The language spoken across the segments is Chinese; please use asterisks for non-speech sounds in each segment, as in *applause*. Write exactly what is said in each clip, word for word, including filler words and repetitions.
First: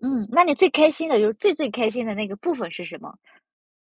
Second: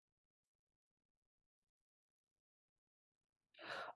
嗯，那你最开心的就是最最开心的那个部分是什么？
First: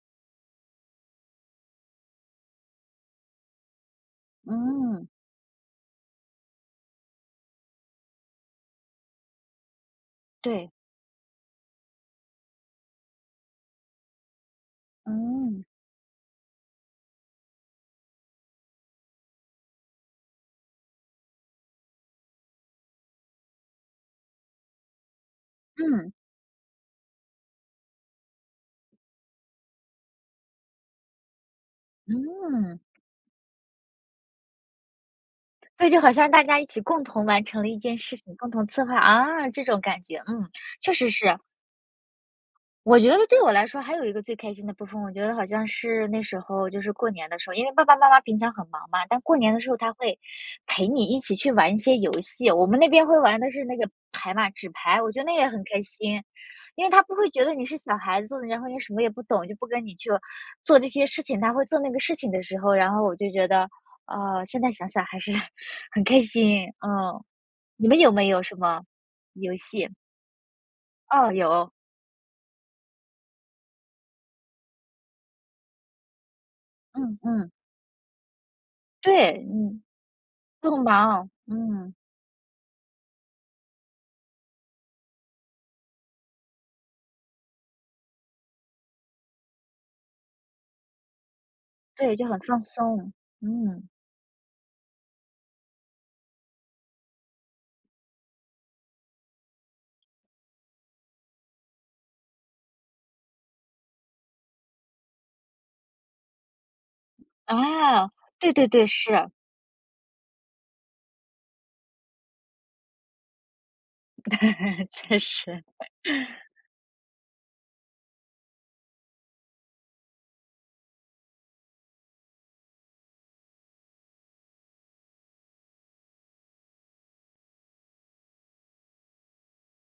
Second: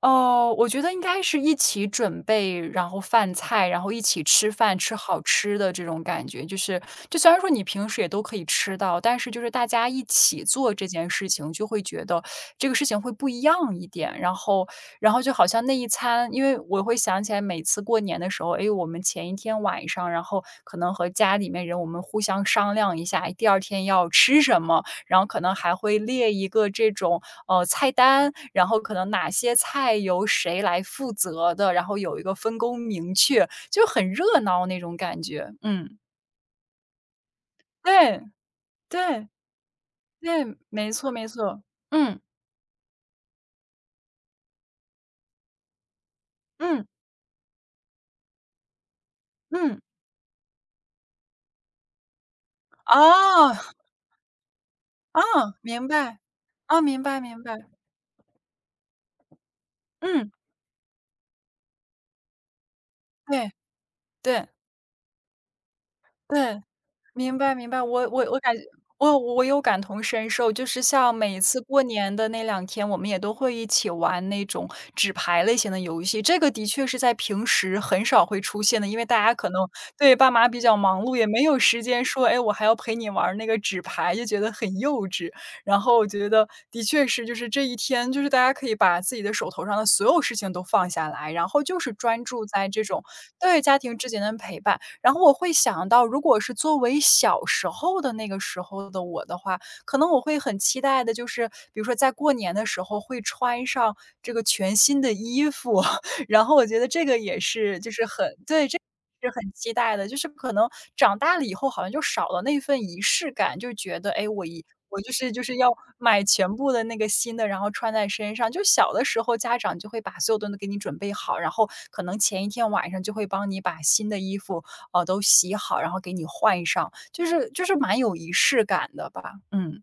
呃，我觉得应该是一起准备然后饭菜，然后一起吃饭、吃嗯。好吃的这种感觉。就是就虽然说你平时也都可以吃到，但是就是大家一起对。做这件事情，就会觉得这个事情会不一样一点。然后然后就好像嗯。那一餐因为我会想起来每次过年的时候，哎哟，我们前一天晚上，然后，可能和家里面人我们互相商量一下，第二天要吃什么，然后可能还会嗯。列一个这种，呃，菜单，然后可能哪些菜由谁来负责的，然后有一个分工嗯。明确，就很热闹那种感觉。所以嗯。就好像大家一起共同完成了一件事对，情，共同策划，对。啊，这种感觉，嗯，对，没确错实没是。错。嗯。我觉得对我来说还有一个最开心的部分，我觉得好像是那时候就嗯。是过年的时候因为爸爸妈妈平常很忙嘛，但过年的时候嗯。他会陪你一起去玩一些游戏，我们那边会玩的是哦。那个牌嘛，纸牌，我觉哦，得那也很开明白。心。哦，因为明他不白会明觉得你白。是小孩子，然后你什么也不懂，就不跟你去嗯。做这些事情。他会做那个事情的时候，然后我就觉对，得，啊，对。现在想想还是很开对，心，啊。明白明白。你们我有我没我有感什觉么我我游有感戏？同身受，就是像哦，每次有。过年的那两天，我们也都会一起玩那种纸牌类型的游戏，这个的确是在嗯平嗯。时很少会出现的。因为大家对，可能嗯。对，爸妈比较都很忙碌，也忙，没有时嗯。间说，诶，我还要陪你玩儿那个纸牌，就觉得很幼稚。然后我觉得的确是，就是这一天就是大家可以把自己的手头上的所有事情都放下来，然后就是对，专就很注放在这种松。对，家嗯。庭之间的陪伴。然后我会想到如果是作为小时候的那个时候的我的话，可能我会很期待的就是，比如说在过年的时候会穿上这个全新的衣服，然后我觉得这个也是就是啊，很对对对，这对，是。是很期待的。就是可能长大了以后，好像就少了那份仪式感。就觉得，诶，我衣对，我就确是就是实。要买 *chuckles* 全部的那个新的，然后穿在身上，就小的时候家长就会把所有东西给你准备好，然后可能前一天晚上就会帮你把新的衣服，呃，都洗好，然后给你换上。就是就是蛮有仪式感的吧。嗯。